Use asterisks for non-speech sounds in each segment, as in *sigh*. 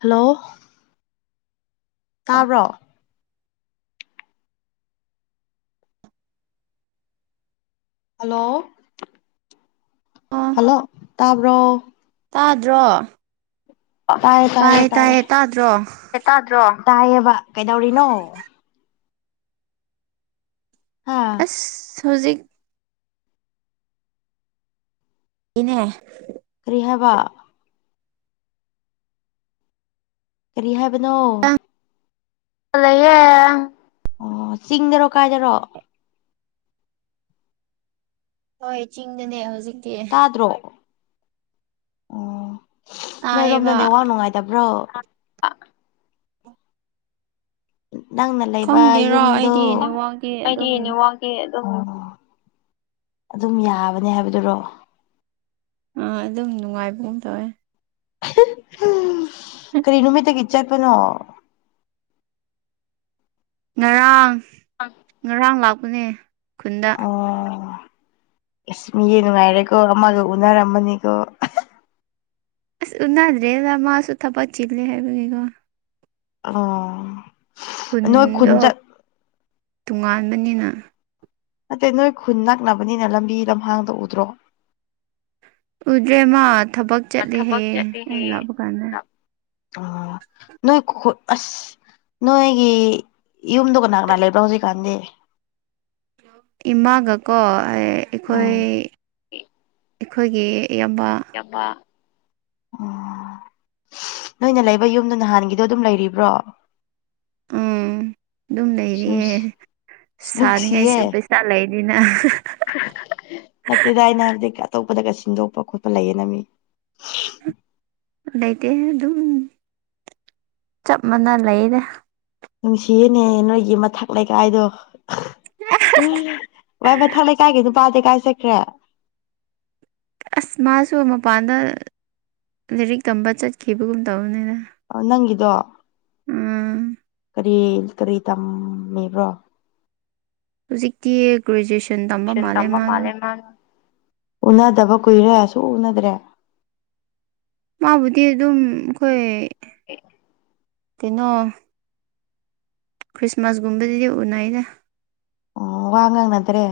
Hello ꯇꯥꯕꯔꯣ hello ꯑꯥ ꯑꯣ ꯇꯕ꯭ꯔꯣ ꯇꯥꯗ꯭ꯔꯣ ꯑꯣ ꯇꯥꯏꯌꯦ ꯇꯥꯏꯌꯦ ꯇꯥꯏꯌꯦ ꯇꯥꯗ꯭ꯔꯣ ꯇꯥꯏꯌꯦꯕ ꯀꯩꯗꯧꯔꯤꯅꯣ ꯍꯥ ꯑꯁ ꯍꯧꯖꯤꯛ ꯏꯅꯦ ꯀ꯭ꯔꯤ ꯍꯥꯏꯕ ꯀꯔꯤ ꯍꯥꯏꯕꯅꯣ ꯂꯩꯌꯦ ꯑꯣ ꯆꯤꯡꯗꯥꯔꯣ ꯀꯥꯏꯗꯥꯔꯣ ꯍꯣꯏ ꯆꯤꯡꯗꯅꯦ ꯍꯧꯖꯤꯛ ꯇꯥꯗ꯭ꯔꯣ ꯑꯣ ꯅꯣꯏꯔꯣꯝꯗ ꯇꯥꯏꯌꯦꯕ ꯅꯦꯋꯥꯛ ꯅꯨꯡꯉꯥꯏ ꯇꯥꯕ꯭ꯔꯣ ꯅꯪꯅ ꯂꯩꯕ ꯈꯪꯗꯦꯔꯣ ꯌꯨꯝꯗꯣ ꯑꯩꯗꯤ ꯅꯦꯠꯋꯥꯛꯇꯤ ꯑꯩꯗꯤ ꯑꯗꯨꯝ ꯅꯦꯋꯥꯛ ꯀꯤ ꯑꯗꯨꯝ ꯌꯥꯕꯅꯦ ꯍꯥꯏꯕꯗꯨꯔꯣ ꯑꯥ ꯑꯗꯨꯝ ꯅꯨꯡꯉꯥꯏꯕꯒꯨꯝ ꯇꯧꯋꯦ ꯀꯔꯤ ꯅꯨꯃꯤꯇꯒꯤ ꯆꯠꯄꯅꯣ ꯉꯔꯥꯡ ꯑ ꯉꯔꯥꯡ ꯂꯥꯛꯄꯅꯦ ꯈꯨꯟꯗ ꯑꯣ ꯑꯁ ꯃꯤꯗꯤ ꯅꯨꯡꯉꯥꯏꯔꯦꯀꯣ ꯑꯃꯒ ꯎꯅꯔꯝꯃꯅꯤꯀꯣ ꯑꯁ ꯎꯅꯥꯗ꯭ꯔꯦꯗꯥ ꯃꯥꯁꯨ ꯊꯕꯛ ꯆꯤꯜꯂꯦ ꯍꯥꯏꯕꯅꯤꯀꯣ ꯑꯣ ꯅꯣꯏ ꯈꯨꯟ ꯈꯨꯟꯗꯣ ꯆꯠ ꯇꯣꯉꯥꯟꯕꯅꯤꯅ ꯅꯠꯇꯦ ꯅꯣꯏ ꯈꯨꯟ ꯅꯛꯅꯕꯅꯤꯅ ꯂꯝꯕꯤ ꯂꯝꯍꯥꯡꯗ ꯎꯗ꯭ꯔꯣ ꯎꯗ꯭ꯔꯦ ꯃꯥ ꯊꯕꯛ ꯆꯠꯂꯦ ꯊꯕꯛ ꯍꯌꯦ ꯑꯩꯅ ꯂꯥꯛꯄ ꯀꯥꯟꯗ ꯑ ꯅꯣꯏ ꯈꯨꯠ ꯑꯁ ꯅꯣꯏꯒꯤ ꯌꯨꯝꯗꯣ ꯀꯅꯥ ꯀꯅꯥ ꯂꯩꯕ꯭ꯔꯣ ꯍꯧꯖꯤꯛꯀꯥꯟꯗꯤ ꯏꯃꯥꯒꯀꯣ ꯑꯩꯈꯣꯏ__ ꯎꯝ ꯑꯩꯈꯣꯏꯒꯤ ꯏꯌꯥꯝꯕ *unintelligible* ꯅꯣꯏꯅ ꯂꯩꯕ ꯌꯨꯝꯗꯣ ꯅꯍꯥꯟꯒꯤꯗꯣ ꯑꯗꯨꯝ ꯂꯩꯔꯤꯕ꯭ꯔꯣ ꯎꯝ ꯑꯗꯨꯝ ꯂꯩꯔꯤꯌꯦ ꯅꯨꯡꯁꯤ ꯅꯨꯡꯁꯤꯌꯦ ꯁꯥꯅꯤꯉꯥꯏꯁꯨ ꯄꯩꯁꯥ ꯁꯥ ꯂꯩꯔꯤꯅ ꯅꯠꯇꯦꯗ ꯑꯩꯅ ꯍꯥꯏꯕꯗꯤ ꯑꯇꯣꯞꯄꯗꯒ ꯁꯤꯟꯗꯣꯛꯄ ꯈꯣꯠꯄ ꯂꯩꯌꯦꯅ ꯃꯤ ꯂꯩꯇꯦ ꯗꯨꯝ ꯆꯞ ꯃꯥꯟꯅ ꯂꯩꯌꯦꯗ ꯅꯨꯡꯁꯤꯌꯦꯅꯦ ꯅꯣꯏꯒꯤ ꯃꯊꯛ ꯂꯩꯀꯥꯏꯗꯣ ꯎꯝ ꯋꯥꯏ ꯃꯊꯥ ꯂꯩꯀꯥꯏꯒꯤ ꯅꯨꯄꯥꯗꯤ ꯀꯥꯏ ꯆꯠꯈ꯭ꯔꯦ ꯑꯁ ꯃꯥꯁꯨ ꯃꯄꯥꯟꯗ ꯂꯥꯏꯔꯤꯛ ꯇꯝꯕ ꯆꯠꯈꯤꯕꯒꯨꯝ ꯇꯧꯕꯅꯤꯗ ꯅꯪꯒꯤꯗꯣ ꯎꯝ ꯀꯔꯤ ꯀꯔꯤ ꯇꯝꯃꯤꯕ꯭ꯔꯣ ꯍꯧꯖꯤꯛꯇꯤ ꯒ꯭ꯔꯦꯖꯨꯑꯦꯁꯟ ꯇꯝꯕ ꯃꯥꯜꯂꯦ ꯃꯥꯗꫭ ꯎꯅꯗꯕ ꯀꯨꯏꯔꯦ ꯁꯨꯎ ꯎꯅꯗ꯭ꯔꯦ ꯃꯥꯕꯨꯗꯤ ꯑꯗꯨꯝ ꯑꯩꯈꯣꯏ ꯍ *unintelligible* ꯇꯤꯅꯣ ꯈ꯭ꯔꯤꯁꯃꯥꯁꯒꯨꯝꯕꯗꯤ ꯎꯅꯩꯗ ꯑꯣ ꯋꯥ ꯉꯥꯡꯅꯗ꯭ꯔꯦ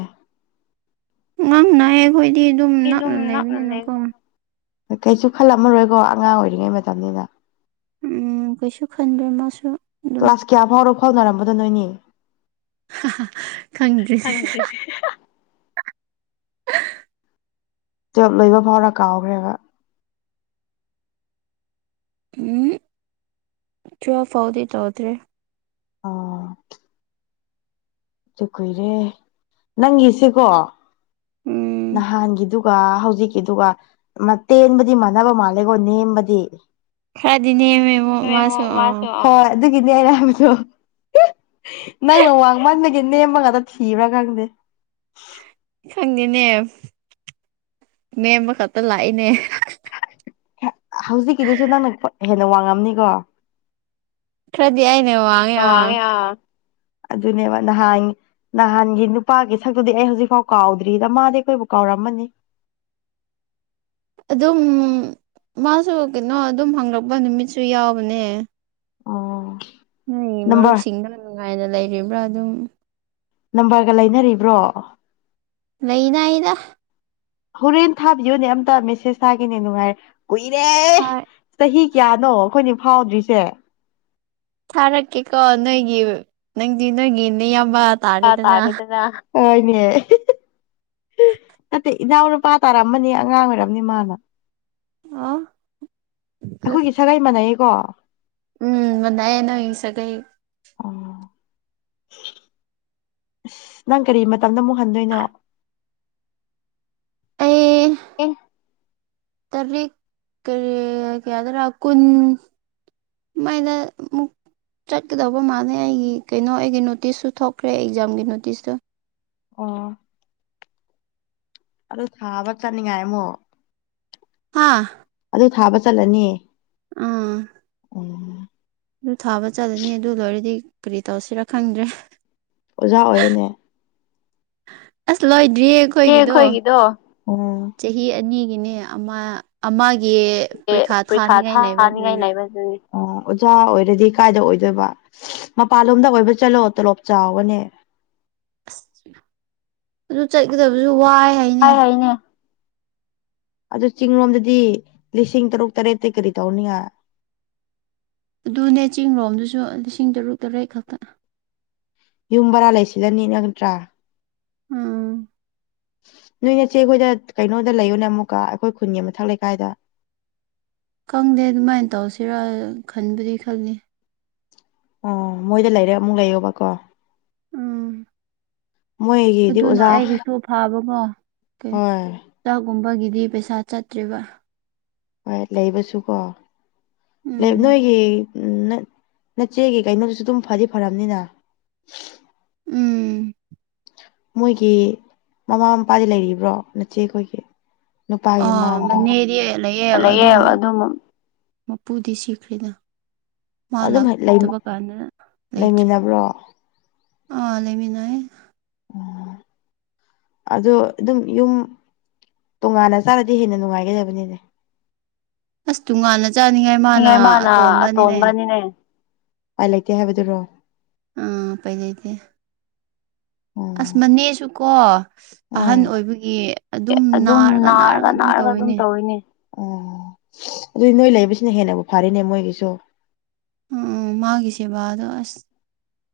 ꯉꯥꯡꯅꯩ ꯑꯩꯈꯣꯏꯗꯤ ꯑꯗꯨꯝ ꯅꯛꯅ ꯂꯩꯕꯅꯤꯅꯀꯣ ꯀꯩꯁꯨ ꯈꯜꯂꯝꯃꯔꯣꯏꯀꯣ ꯑꯉꯥꯡ ꯑꯣꯏꯔꯤꯉꯩ ꯃꯇꯝꯅꯤꯅ ꯎꯝ ꯀꯩꯁꯨ ꯈꯟꯗ꯭ꯔꯦ ꯃꯥꯁꯨ ꯑꯗꯨꯝ ꯀ꯭ꯂꯥꯁ ꯀꯌꯥ ꯐꯥꯎꯔꯣ ꯐꯥꯎꯅꯔꯝꯕꯗꯣ ꯅꯣꯏꯅꯤ ꯈꯪꯗ꯭ꯔꯤ ꯈꯪꯗꯔꯤ ꯇꯨꯋꯦꯜ ꯂꯣꯏꯕ ꯐꯥꯎꯔ ꯀꯥꯎꯈ꯭ꯔꯦꯕ ꯎꯝ ꯇꯨꯋꯦꯜꯐ ꯐꯥꯎꯗꯤ ꯇꯧꯗ꯭ꯔꯤ ꯑꯥ ꯇꯨ ꯀꯨꯏꯔꯦ ꯅꯪꯒꯤꯁꯤ ꯀꯣ ꯎꯝ ꯅꯍꯥꯟꯒꯤꯗꯨꯒ ꯍꯧꯖꯤꯛꯀꯤꯗꯨꯒ ꯃ ꯇꯦꯟꯕꯗꯤ ꯃꯥꯟꯅꯕ ꯃꯥꯜꯂꯦꯀꯣ ꯅꯦꯝꯕꯗꯤ ꯈꯔꯗꯤ ꯅꯦꯝꯃꯦꯕꯨ ꯃꯥꯁꯨ ꯑ ꯍꯣꯏ ꯑꯗꯨꯒꯤꯅꯦ ꯑꯩꯅꯥ ꯍꯥꯏꯕꯗꯣ *unintelligible* ꯅꯪꯅ ꯋꯥꯡꯃꯟꯕ ꯅꯦꯝꯕ ꯉꯥꯛꯇ ꯊꯤꯕ꯭ꯔꯥ ꯈꯪꯗꯦ ꯈꯪꯗꯦꯅꯦ ꯅꯦꯝꯕ ꯈꯛꯇ ꯂꯥꯛꯑꯦꯅꯦ ꯍ ꯍꯧꯖꯤꯛꯀꯤꯗꯨꯁꯨ ꯅꯪꯅ ꯄ ꯍꯦꯟꯅ ꯋꯥꯡꯉꯝꯅꯤꯀꯣ ꯋꯥꯡꯉꯦ ꯑꯥ ꯑꯗꯨꯅꯦꯕ ꯅꯍꯥꯟ ꯅꯍꯥꯟꯒꯤ ꯅꯨꯄꯥꯒꯤ ꯁꯛꯇꯨꯗꯤ ꯍꯦ ꯍꯧꯖꯤꯛꯐꯥꯎ ꯀꯥꯎꯗ꯭ꯔꯤꯗ ꯃꯥꯗꯤ ꯑꯩꯈꯣꯏꯕꯨ ꯀꯥꯎꯔꯝꯃꯅꯤ ꯑꯗꯨꯝ ꯃꯥꯁꯨ ꯀꯩꯅꯣ ꯑꯗꯨꯝ ꯍꯪꯂꯛꯄ ꯅꯨꯃꯤꯠꯁꯨ ꯌꯥꯎꯕꯅꯦ ꯑꯣ ꯅꯣꯏꯒꯤ ꯅꯝꯕꯔ ꯃꯔꯨꯞꯁꯤꯡꯗꯨꯅ ꯅꯨꯡꯉꯥꯏꯅ ꯂꯩꯔꯤꯕ꯭ꯔꯥ ꯑꯗꯨꯝ ꯅꯝꯕꯔꯒ ꯂꯩꯅꯔꯤꯕ꯭ꯔꯣ ꯑꯣ ꯂꯩꯅꯩꯗ ꯍꯣꯔꯦꯟ ꯊꯥꯕꯤꯌꯣꯅꯦ ꯑꯝꯇ ꯃꯦꯁꯦꯁ ꯊꯥꯒꯦꯅꯦ ꯅꯨꯉꯥꯏ ꯀꯨꯏꯔꯦ ꯍꯣꯏ ꯆꯍꯤ ꯀꯌꯥꯅꯣ ꯑꯩꯈꯣꯏꯅꯤ ꯐꯥꯎꯗ꯭ꯔꯤꯁꯦ ꯊꯥꯔꯛꯀꯦꯀꯣ ꯅꯣꯏꯒꯤ ꯅꯪꯗꯤ ꯅꯣꯏꯒꯤ ꯅꯌꯥꯝꯕꯥ ꯑꯥ ꯇꯥꯔꯦꯗꯅ ꯍꯣꯏꯅꯦ *unintelligible* ꯅꯠꯇꯦ ꯏꯅꯥꯎꯅꯨꯄꯥ ꯇꯥꯔꯝꯃꯅꯤ ꯑꯉꯥꯡ ꯑꯣꯏꯔꯝꯅꯤ ꯃꯥꯅ ꯑꯥ ꯑꯩꯈꯣꯏꯒꯤ ꯁꯥꯒꯩ ꯃꯥꯟꯅꯩꯌꯦꯀꯣ ꯎꯝ ꯃꯅꯩꯌꯦ ꯅꯣꯏ ꯁꯒꯩ ꯑꯣ ꯑꯁ ꯅꯪ ꯀꯔꯤ ꯃꯇꯝꯗ ꯑꯃꯨꯛ ꯍꯟꯗꯣꯏꯅꯣ ꯑꯩ ꯑꯦ ꯇꯔꯤꯛ ꯀꯔꯤ ꯀꯌꯥꯗꯔ ꯀꯨꯟ ꯃꯥꯏꯅ ꯑꯃꯨꯛ ꯆꯠꯀꯗꯧꯕ ꯃꯥꯜꯂꯦ ꯑꯩꯒꯤ ꯀꯩꯅꯣ ꯑꯩꯒꯤ ꯅꯣꯇꯤꯁꯁꯨ ꯊꯣꯛꯈ꯭ꯔꯦ ꯑꯦꯛꯖꯥꯝꯒꯤ ꯅꯣꯇꯤꯁꯇꯣ ꯑꯣ ꯑꯗꯨ ꯊꯥꯕ ꯆꯠꯅꯤꯡꯉꯥꯏ ꯑꯃꯨꯛ ꯍꯥꯥꯑ ꯑꯗꯨ ꯊꯥꯕ ꯆꯠꯂꯅꯤ ꯑꯥ ꯎꯝ ꯗꯨ ꯊꯥꯕ ꯆꯠꯂꯅꯤ ꯑꯗꯨ ꯂꯣꯏꯔꯗꯤ ꯀꯔꯤ ꯇꯧꯁꯤꯔ ꯈꯪꯗ꯭ꯔꯦ ꯑꯣꯖꯥ ꯑꯣꯏꯌꯨꯅꯦ ꯑꯁ ꯂꯣꯏꯗ꯭ꯔꯤꯌꯦ ꯑꯩꯈꯣꯏꯒꯤꯗꯣ ꯑꯣ ꯆꯍꯤ ꯑꯅꯤꯒꯤꯅꯦ ꯑꯃ ꯑꯃꯒꯤ ꯄ꯭ꯔꯤꯈꯥ ꯊꯥꯅꯤꯉꯥꯏ ꯂꯩꯕꯗꯨꯅꯤ *inaudible* ꯑ ꯑꯣꯖꯥ ꯑꯣꯏꯔꯗꯤ ꯀꯥꯏꯗ ꯑꯣꯏꯗꯣꯏꯕ ꯃꯄꯥꯜꯂꯣꯝꯗ ꯑꯣꯏꯕ ꯆꯠꯂꯣ ꯇꯣꯂꯣꯞ ꯆꯥꯎꯕꯅꯦ ꯑꯁ ꯑꯗꯨ ꯆꯠꯀꯗꯕꯁꯨ ꯋꯥꯏ ꯍꯥꯏꯅꯦ ꯑꯥꯏ ꯍꯩꯅꯦ ꯑꯗꯨ ꯆꯤꯡꯔꯣꯝꯗꯗꯤ ꯂꯤꯁꯤꯡ ꯇꯔꯨꯛ ꯇꯔꯦꯠꯇꯤ ꯀꯔꯤ ꯇꯧꯅꯤꯉꯥ ꯑꯗꯨꯅꯦ ꯆꯤꯡꯔꯣꯝꯗꯁꯨ ꯂꯤꯁꯤꯡ ꯇꯔꯨꯛ ꯇꯔꯦꯠ ꯈꯛꯇ ꯑꯍ ꯌꯨꯝ ꯕꯔꯥ ꯂꯩꯁꯤꯜꯂꯅꯤ ꯅꯠꯇ꯭ꯔ ꯎꯝ ꯅꯣꯏ ꯅꯆꯦ ꯈꯣꯏꯗ ꯀꯩꯅꯣꯗ ꯂꯩꯌꯣꯅ ꯑꯃꯨꯛꯀ ꯑꯩꯈꯣꯏ ꯈꯨꯟꯒꯤ ꯃꯊꯛ ꯂꯩꯀꯥꯏꯗ ꯈꯪꯗꯦ ꯑꯗꯨꯃꯥꯏꯟ ꯇꯧꯁꯤꯔꯥ ꯈꯟꯕꯗꯤ ꯈꯜꯂꯤ ꯑꯥ ꯃꯣꯏꯗ ꯂꯩꯔꯥ ꯑꯃꯨꯛ ꯂꯩꯌꯣꯕꯀꯣ ꯎꯝ ꯃꯣꯏꯒꯤꯗꯤ ꯑꯗꯨꯅ ꯑꯣꯖꯥ ꯑꯩꯒꯤꯁꯨ ꯐꯥꯕꯀꯣ ꯍꯣꯏ ꯇꯥꯛꯒꯨꯝꯕꯒꯤꯗꯤ ꯄꯩꯁꯥ ꯆꯠꯇ꯭ꯔꯤꯕ ꯍꯣꯏ ꯂꯩꯕꯁꯨꯀꯣ ꯂꯩꯕ ꯎꯝ ꯅꯣꯏꯒꯤ ꯎꯝ ꯅ ꯅꯆꯦꯒꯤ ꯀꯩꯅꯣꯗꯨꯁꯨ ꯑꯗꯨꯝ ꯐꯗꯤ ꯐꯔꯝꯅꯤꯅ ꯎꯝ ꯃꯣꯏꯒꯤ ꯃꯃꯥ ꯃꯄꯥꯗꯤ ꯂꯩꯔꯤꯕ꯭ꯔꯣ ꯅꯆꯦ ꯈꯣꯏꯒꯤ ꯅꯨꯄꯥꯒꯤ ꯑꯥ ꯃꯅꯦꯗꯤ *unintelligible* ꯑꯗꯨ ꯂꯩꯌꯦ ꯑꯗꯨꯝ ꯃꯄꯨꯗꯤ ꯁꯤꯈ꯭ꯔꯦꯅꯥ ꯃꯥ ꯑꯗꯨꯝ ꯂꯥꯛꯇꯕ ꯀꯥꯟꯗꯅ ꯂꯩꯇ꯭ꯔꯤ ꯂꯩꯃꯤꯟꯅꯕ꯭ꯔꯣ ꯑꯥ ꯂꯩꯃꯤꯟꯅꯩ *unintelligible* ꯑꯗꯣ ꯑꯗꯨꯝ ꯌꯨꯝ ꯇꯣꯉꯥꯟꯅ ꯆꯥꯔꯗꯤ ꯍꯦꯟꯅ ꯅꯨꯡꯉꯥꯏꯒꯗꯕꯅꯤꯅꯦ ꯑꯁ ꯇꯨꯡꯉꯥꯟꯅ ꯆꯥꯅꯤꯡꯉꯥꯏ ꯍꯥꯏꯅꯤꯡꯉꯥꯏ ꯃꯥꯅ ꯑꯇꯣꯟꯕꯅꯤꯅꯦ ꯎꯄꯥꯏ ꯂꯩꯇꯦ ꯍꯥꯏꯕꯗꯨꯔꯣ ꯎꯝ ꯎꯄꯥꯏ ꯂꯩꯇꯦ ꯑꯁ ꯎꯝ ꯃꯅꯦꯁꯨꯀꯣ ꯑꯍꯟ ꯎꯝ ꯑꯣꯏꯕꯒꯤ ꯑꯗꯨꯝ ꯅꯥꯔꯒ ꯅꯥꯔꯒ ꯑꯗꯨꯝ ꯇꯧꯋꯤꯅꯦ ꯑꯣ ꯑꯗꯨꯗꯤ ꯅꯣꯏ ꯂꯩꯕꯁꯤꯅ ꯍꯦꯟꯅꯕꯨ ꯐꯔꯦꯅꯦ ꯃꯣꯏꯒꯤꯁꯨ ꯎꯝ ꯃꯥꯒꯤ ꯁꯦꯕꯥꯗꯣ ꯑꯁ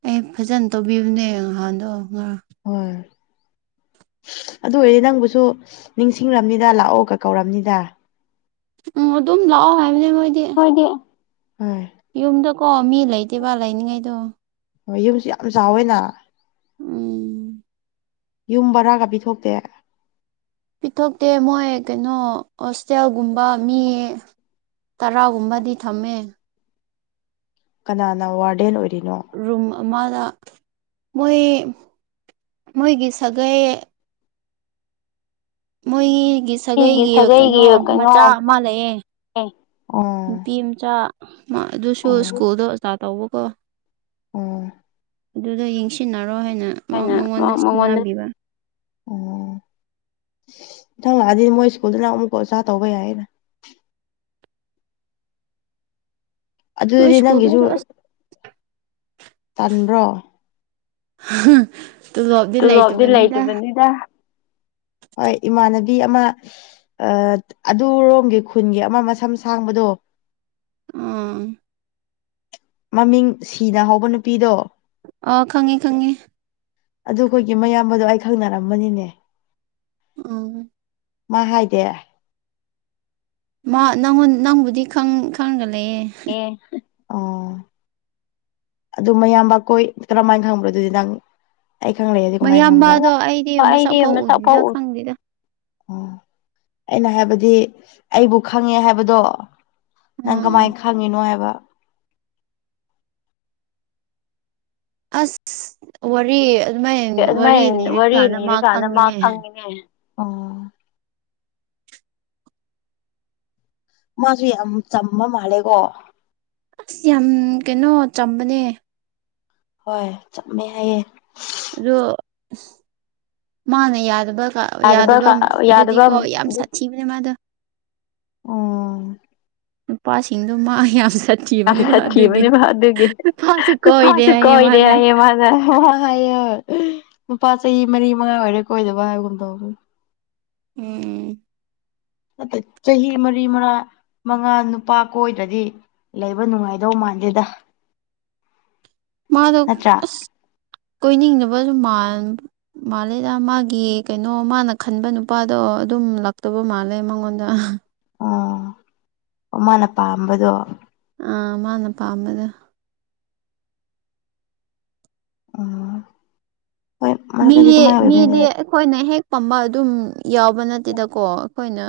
ꯑꯩ ꯐꯖꯅ ꯇꯧꯕꯤꯕꯅꯦ ꯉꯍꯥꯟꯗꯣ ꯉꯔꯥꯡ ꯍꯣꯏ ꯑꯗꯨ ꯑꯣꯏꯔꯗꯤ ꯅꯪꯕꯨꯁꯨ ꯅꯤꯡꯁꯤꯡꯂꯝꯅꯤꯗ ꯂꯥꯛꯑꯣꯒ ꯀꯧꯔꯝꯅꯤꯗ ꯎꯝ ꯑꯗꯨꯝ ꯂꯥꯛꯑꯣ ꯍꯥꯏꯕꯅꯦ ꯃꯣꯏꯗꯤ ꯍꯣꯏꯗꯤ *unintelligible* ꯌꯨꯝꯗꯨꯀꯣ ꯃꯤ ꯂꯩꯇꯦꯕ ꯂꯩꯅꯤꯡꯉꯩꯗꯣ ꯑꯣ ꯌꯨꯝꯁꯤ ꯌꯥꯝ ꯆꯥꯎꯋꯦꯅ ꯎꯝ ꯌꯨꯝ ꯕꯔꯥꯒ ꯄꯤꯊꯣꯛꯇꯦ ꯄꯤꯊꯣꯛꯇꯦ ꯃꯣꯏ ꯀꯩꯅꯣ ꯍꯣꯁꯇꯦꯜꯒꯨꯝꯕ ꯃꯤ ꯇꯔꯥꯒꯨꯝꯕꯗꯤ ꯊꯝꯃꯦ ꯀꯅꯥꯅ ꯋꯥꯔꯗꯦꯟ ꯑꯣꯏꯔꯤꯅꯣ ꯔꯨꯝ ꯑꯃꯗ ꯃꯣꯏ ꯃꯣꯏꯒꯤ ꯁꯥꯒꯩ ꯃꯨꯏꯒꯤ ꯁꯥꯒꯩꯒꯤ ꯀꯩꯅꯣ ꯃꯆꯥ ꯑꯃ ꯂꯩꯌꯦ ꯑꯗꯨ ꯅꯨꯄꯤ ꯃꯆꯥ ꯃꯥ ꯑꯗꯨꯁꯨ ꯁ꯭ꯀꯨꯜꯗ ꯑꯣꯖꯥ ꯇꯧꯕꯀꯣ ꯑꯣ ꯑꯗꯨꯗꯣ ꯌꯦꯡꯁꯤꯟꯅꯔꯣ ꯍꯥꯏꯅ ꯍꯥꯏꯅ ꯃꯉꯣꯟꯗ ꯑꯣ ꯃꯊꯪ ꯂꯥꯛꯑꯗꯤ ꯃꯣꯏ ꯁ꯭ꯀꯨꯜꯗꯨꯅ ꯑꯃꯨꯛꯀ ꯑꯣꯖꯥ ꯇꯧꯕ ꯌꯥꯏꯌꯦꯅ ꯅꯣꯏ ꯑꯗꯨꯗꯤ ꯅꯪꯒꯤꯖꯨ ꯁ꯭ꯀꯨꯜꯗꯨꯁꯨ ꯑꯁ ꯇꯟꯕ꯭ꯔꯣ *unintelligible* ꯇꯣꯂꯣꯞꯗꯤ ꯂꯩꯇꯕꯅꯤꯗ ꯍꯣꯏ ꯏꯃꯥꯟꯅꯕꯤ ꯑꯃ ꯑ ꯑꯗꯨꯔꯣꯝꯒꯤ ꯈꯨꯟꯒꯤ ꯑꯃ ꯃꯁꯝ ꯁꯥꯡꯕꯗꯣ ꯎꯝ ꯃꯃꯤꯡ ꯁꯤꯅ ꯍꯧꯕ ꯅꯨꯄꯤꯗꯣ ꯑ ꯈꯪꯉꯦ ꯈꯪꯉꯦ ꯑꯗꯨꯈꯣꯏꯒꯤ ꯃꯌꯥꯝꯕꯗꯣ ꯑꯩ ꯈꯪꯅꯔꯝꯕꯅꯤꯅꯦ ꯎꯝ ꯃꯥ ꯍꯥꯏꯗꯦ ꯃꯥ ꯅꯪ-ꯅꯪꯉꯣꯜ-ꯅꯪꯕꯨꯗꯤ ꯈꯪꯉꯒ ꯂꯩꯌꯦ ꯑꯣ ꯑꯗꯨ ꯃꯌꯥꯝꯕ ꯀꯣꯏ ꯀꯔꯝꯃꯥꯏꯅ ꯈꯪꯕ꯭ꯔꯣ ꯑꯗꯨꯗꯤ ꯅꯪ ꯑꯩ ꯈꯪꯪꯂꯛꯑꯗꯤ ꯀꯃꯥꯏꯅ ꯈꯪꯕ꯭ꯔ, ꯑꯩꯗꯤ ꯃꯁꯛ ꯐꯥꯎ ꯎ ꯎꯝ ꯑꯩꯅ ꯍꯥꯏꯕꯗꯤ ꯑꯩꯕꯨ ꯈꯪꯉꯦ ꯍꯥꯏꯕꯗꯣ ꯅꯪ ꯎꯝ ꯀꯃꯥꯏꯅ ꯈꯪꯉꯤꯅꯣ ꯍꯥꯏꯕ ꯑꯁ ꯋꯥꯔꯤ ꯑꯗꯨꯃꯥꯏꯅ ꯋꯥꯔꯤ ꯑꯗꯨꯃꯥꯏ ꯋꯥꯔꯤ ꯂꯤꯔꯀꯥꯟꯗ ꯂꯤꯔꯀꯥꯟꯗ ꯃꯥ ꯈꯪꯉꯤꯅꯦ ꯎ ꯃꯥꯁꯨ ꯌꯥꯝ ꯆꯝꯕ ꯃꯥꯜꯂꯦꯀꯣ ꯑꯁ ꯌꯥꯝ ꯀꯩꯅꯣ ꯆꯝꯕꯅꯦ ꯍꯣꯏ ꯆꯠꯃꯦ ꯍꯥꯏꯌꯦ ꯑꯗꯣ ꯃꯥꯅ ꯌꯥꯗꯕꯒ ꯌꯥꯗꯕ ꯌꯥꯗꯕꯝ ꯑꯗꯨꯗꯤ ꯌꯥꯗꯕ ꯀꯣ ꯌꯥꯝ ꯁꯠ ꯊꯤꯕꯅꯦ ꯃꯥꯗꯣ ꯌꯥꯝ ꯅꯨꯄꯥꯁꯤꯡꯗꯣ ꯃꯥ ꯌꯥꯝ ꯁꯠ ꯌꯥꯝ ꯁꯊꯤꯕꯅꯦ ꯃꯥ ꯑꯗꯨꯒꯤ ꯅꯨꯄꯥꯁꯨ ꯀꯣꯏꯗꯦ ꯅꯨꯐꯥꯁꯨ ꯍꯥꯏꯌꯦ ꯀꯣꯏꯗꯦ ꯃꯥꯅ ꯃꯥꯖꯣ *unintelligible* ꯅꯨꯄꯥ ꯆꯍꯤ ꯃꯔꯤ ꯃꯉꯥ ꯑꯣꯏꯔꯦ ꯀꯣꯏꯗꯕ ꯍꯥꯏꯒꯨꯝꯇꯧꯕꯅꯤ꯫ ꯎꯝ ꯅꯠꯇꯦ ꯆꯍꯤ ꯃꯔꯤ ꯃꯔꯥ ꯃꯉꯥ ꯅꯨꯄꯥ ꯀꯣꯏꯗ꯭ꯔꯗꯤ ꯂꯩꯕ ꯅꯨꯡꯉꯥꯏꯗꯧ ꯃꯥꯟꯗꯦꯗ ꯃꯥꯗꯣ ꯅꯠꯇ꯭ꯔꯥ ꯑꯁ ꯀꯣꯏꯅꯤꯡꯅꯗꯕꯁꯨ ꯃꯟꯕ ꯃꯥꯜꯂꯦꯗ ꯃꯥꯒꯤ ꯀꯩꯅꯣ ꯃꯥꯅ ꯈꯟꯕ ꯅꯨꯄꯥꯗꯣ ꯑꯗꯨꯝ ꯂꯥꯛꯇꯕ ꯃꯥꯜꯂꯦ ꯃꯉꯣꯟꯗ ꯑꯣ ꯃꯥꯅ ꯄꯥꯝꯕꯗꯣ ꯑ ꯃꯥꯅ ꯄꯥꯝꯕꯗꯣ ꯎꯝ ꯍꯣꯏ ꯃꯤ ꯃꯔꯛꯇꯗꯤ ꯑꯗꯨꯃꯥꯏ ꯃꯤꯗꯤ ꯑꯣꯏꯕꯅꯤ ꯑꯩꯈꯣꯏꯅ ꯍꯦꯛ ꯄꯝꯕ ꯑꯗꯨꯝ ꯌꯥꯎꯕ ꯅꯠꯇꯦꯗꯀꯣ ꯑꯩꯈꯣꯏꯅ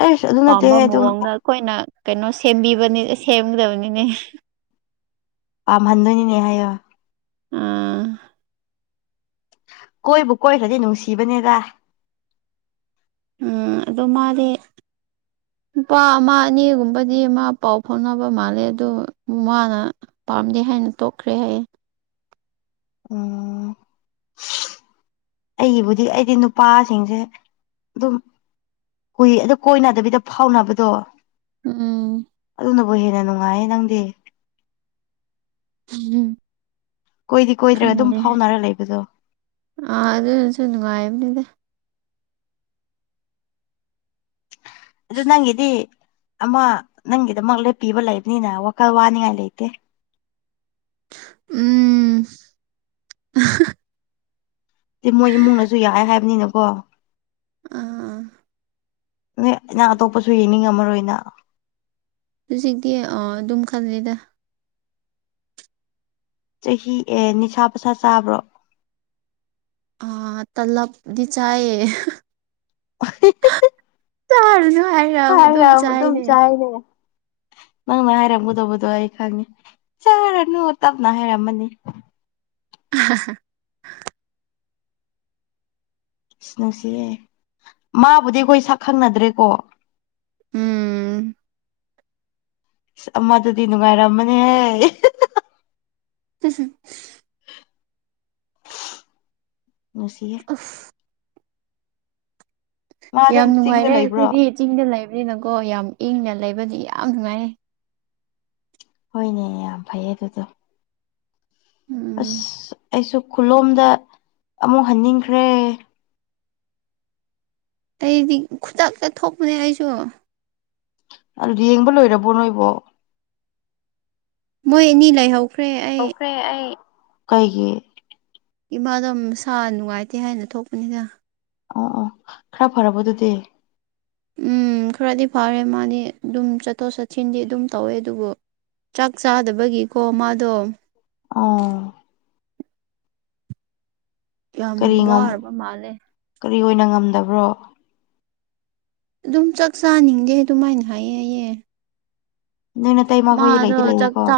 ꯑꯩꯁ ꯑꯗꯨ ꯄꯥꯝꯕ ꯅꯠꯇꯦꯍꯦ ꯑꯗꯨꯝ ꯃꯑꯣꯡꯗ ꯑꯩꯈꯣꯏꯅ ꯀꯩꯅꯣ ꯁꯦꯝꯕꯤꯕꯅꯤ ꯁꯦꯝꯒꯗꯕꯅꯤꯅꯦ ꯄꯥꯝꯍꯟꯗꯣꯏꯅꯤꯅꯦ ꯍꯥꯏꯌꯣ *unintelligible* ꯀꯣꯏꯕꯨ ꯀꯣꯏꯈ꯭ꯔꯗꯤ ꯅꯨꯡꯁꯤꯕꯅꯦꯗ ꯎꯝ ꯑꯗꯣ ꯃꯥꯗꯤ ꯅꯨꯄꯥ ꯑꯃ ꯑꯅꯤꯒꯨꯝꯕꯗꯤ ꯃꯥ ꯄꯥꯎ ꯐꯥꯎꯅꯕ ꯃꯥꯜꯂꯦ ꯑꯗꯨ ꯃꯥꯅ ꯄꯥꯝꯗꯦ ꯍꯥꯏꯅ ꯇꯣꯛꯈ꯭ꯔꯦ ꯍꯥꯏꯌꯦ ꯎꯝ ꯑꯩꯒꯤꯕꯨꯗꯤ ꯑꯩꯗꯤ ꯅꯨꯄꯥꯁꯤꯡꯁꯦ ꯑꯗꯨꯝ ꯍꯨꯏ ꯑꯗ ꯀꯣꯏꯅꯗꯕꯤꯗ ꯐꯥꯎꯅꯕꯗꯣ ꯎꯝ ꯑꯗꯨꯅꯕꯨ ꯍꯦꯟꯅ ꯅꯨꯡꯉꯥꯏꯌꯦ ꯅꯪꯗꯤ *unintelligible* ꯀꯣꯏꯗꯤ ꯀꯣꯏꯗ꯭ꯔꯒ ꯑꯗꯨꯝ ꯈꯪꯗꯦ ꯐꯥꯎꯅꯔ ꯂꯩꯕꯗꯣ ꯑꯥ ꯑꯗꯨꯅꯁꯨ ꯅꯨꯡꯉꯥꯏꯕꯅꯤꯗ ꯑꯗꯨ ꯅꯪꯒꯤꯗꯤ ꯑꯃ ꯅꯪꯒꯤꯗꯃꯛ ꯂꯦꯞꯄꯤꯕ ꯂꯩꯕꯅꯤꯅ ꯋꯥꯈꯜ ꯋꯥꯅꯤꯡꯉꯥꯏ ꯂꯩꯇꯦ ꯎꯝ *unintelligible* ꯇꯤꯃꯣꯏ ꯏꯃꯨꯡꯅꯁꯨ ꯌꯥꯑꯦ ꯍꯥꯏꯕꯅꯤꯅꯀꯣ ꯑꯥ ꯅꯩ ꯅꯪ ꯑꯇꯣꯞꯄꯁꯨ ꯌꯦꯡꯅꯤꯡꯉꯝꯃꯔꯣꯏꯅ ꯍꯧꯖꯤꯛꯇꯤ ꯑ ꯑꯗꯨꯝ ꯈꯜꯂꯤꯗ ꯆꯍꯤ ꯑꯦ ꯅꯤꯁꯥ ꯄꯁꯥ ꯆꯥꯕ꯭ꯔꯣ ꯑꯥ ꯇꯥꯂꯞꯗꯤ ꯆꯥꯏꯌꯦ *unintelligible* ꯇꯥꯔꯨꯅꯨ ꯍꯥꯏꯔ ꯑꯗꯨꯝ ꯆꯥꯏꯅꯦ ꯅꯪꯅ ꯍꯥꯏꯔꯝꯒꯗꯕꯗꯣ ꯑꯩ ꯈꯪꯉꯦ ꯆꯥꯔꯅꯨ ꯇꯞꯅ ꯍꯥꯏꯔꯝꯃꯅꯤ *unintelligible* ꯅꯨꯁꯤꯌꯦ ꯃꯥꯕꯨꯗꯤ ꯑꯩꯈꯣꯏ ꯁꯛ ꯈꯪꯅꯗ꯭ꯔꯦꯀꯣ ꯎꯝ ꯑꯃꯗꯨꯗꯤ ꯅꯨꯡꯉꯥꯏꯔꯝꯃꯅꯦꯍꯦ *unintelligible* ꯅꯨꯡꯁꯤꯌꯦ *inaudible* ꯃꯥ ꯌꯥꯝ ꯑꯗꯨꯝ ꯆꯤꯡꯗ ꯅꯨꯡꯉꯥꯏꯔꯦ ꯂꯩꯕ꯭ꯔꯣ ꯑꯩꯈꯣꯏꯗꯤ ꯆꯤꯡꯗ ꯂꯩꯕꯅꯤꯅꯀꯣ ꯌꯥꯝ ꯏꯪꯅ ꯂꯩꯕꯗꯤ ꯌꯥꯝ ꯅꯨꯡꯉꯥꯏꯔꯦ ꯍꯣꯏꯅꯦ ꯌꯥꯝ ꯐꯩ ꯑꯗꯨꯗꯣ ꯎꯝ ꯑꯁ ꯑꯩꯁꯨ ꯈꯨꯂꯣꯝꯗ ꯑꯃꯨꯛ ꯍꯟꯅꯤꯡꯈ꯭ꯔꯦ ꯑꯩꯗꯤ ꯈꯨꯗꯛꯇ ꯊꯣꯛꯄꯅꯦ ꯑꯩꯁꯨ ꯑꯗꯨꯗꯤ ꯌꯦꯡꯕ ꯂꯣꯏꯔꯕꯣ ꯅꯣꯏꯕꯣ ꯃꯣꯏ ꯑꯦꯅꯤ ꯂꯩꯍꯧ ꯍꯧꯈ꯭ꯔꯦ ꯑꯩ ꯀꯩꯒꯤ ꯏꯃꯥꯗꯣ ꯃꯁꯥ ꯅꯨꯡꯉꯥꯏꯇꯦ ꯍꯥꯏꯅ ꯊꯣꯛꯄꯅꯤꯗ ꯑꯣ ꯑꯣ ꯈꯔ ꯐꯔꯕꯣ ꯑꯗꯨꯗꯤ ꯎꯝ ꯈꯔꯗꯤ ꯐꯥꯔꯦ ꯃꯥꯗꯤ ꯑꯗꯨꯝ ꯆꯠꯊꯣꯛ ꯆꯠꯁꯤꯟꯗꯤ ꯑꯗꯨꯝ ꯇꯧꯋꯦ ꯑꯗꯨꯕꯨ ꯆꯥꯛ ꯆꯥꯗꯕꯒꯤꯀꯣ ꯃꯥꯗꯣ ꯎꯝ ꯌꯥꯝ ꯀꯔꯤ ꯋꯥꯔꯕ ꯃꯥꯜꯂꯦ ꯀꯔꯤ ꯑꯣꯏꯅ ꯉꯝꯗꯕ꯭ꯔꯣ ꯑꯗꯨꯝ ꯆꯥꯛ ꯆꯥꯅꯤꯡꯗꯦ ꯑꯗꯨꯃꯥꯏꯅ ꯍꯥꯏꯌꯦ ꯍꯥꯏꯌꯦ ꯅꯣꯏ ꯅꯠꯇꯩꯃꯥ ꯈꯣꯏꯗꯤ ꯃꯥꯗꯣ ꯂꯩꯗꯤ ꯆꯥꯛ ꯂꯩꯌꯦꯀꯣ ꯆꯥ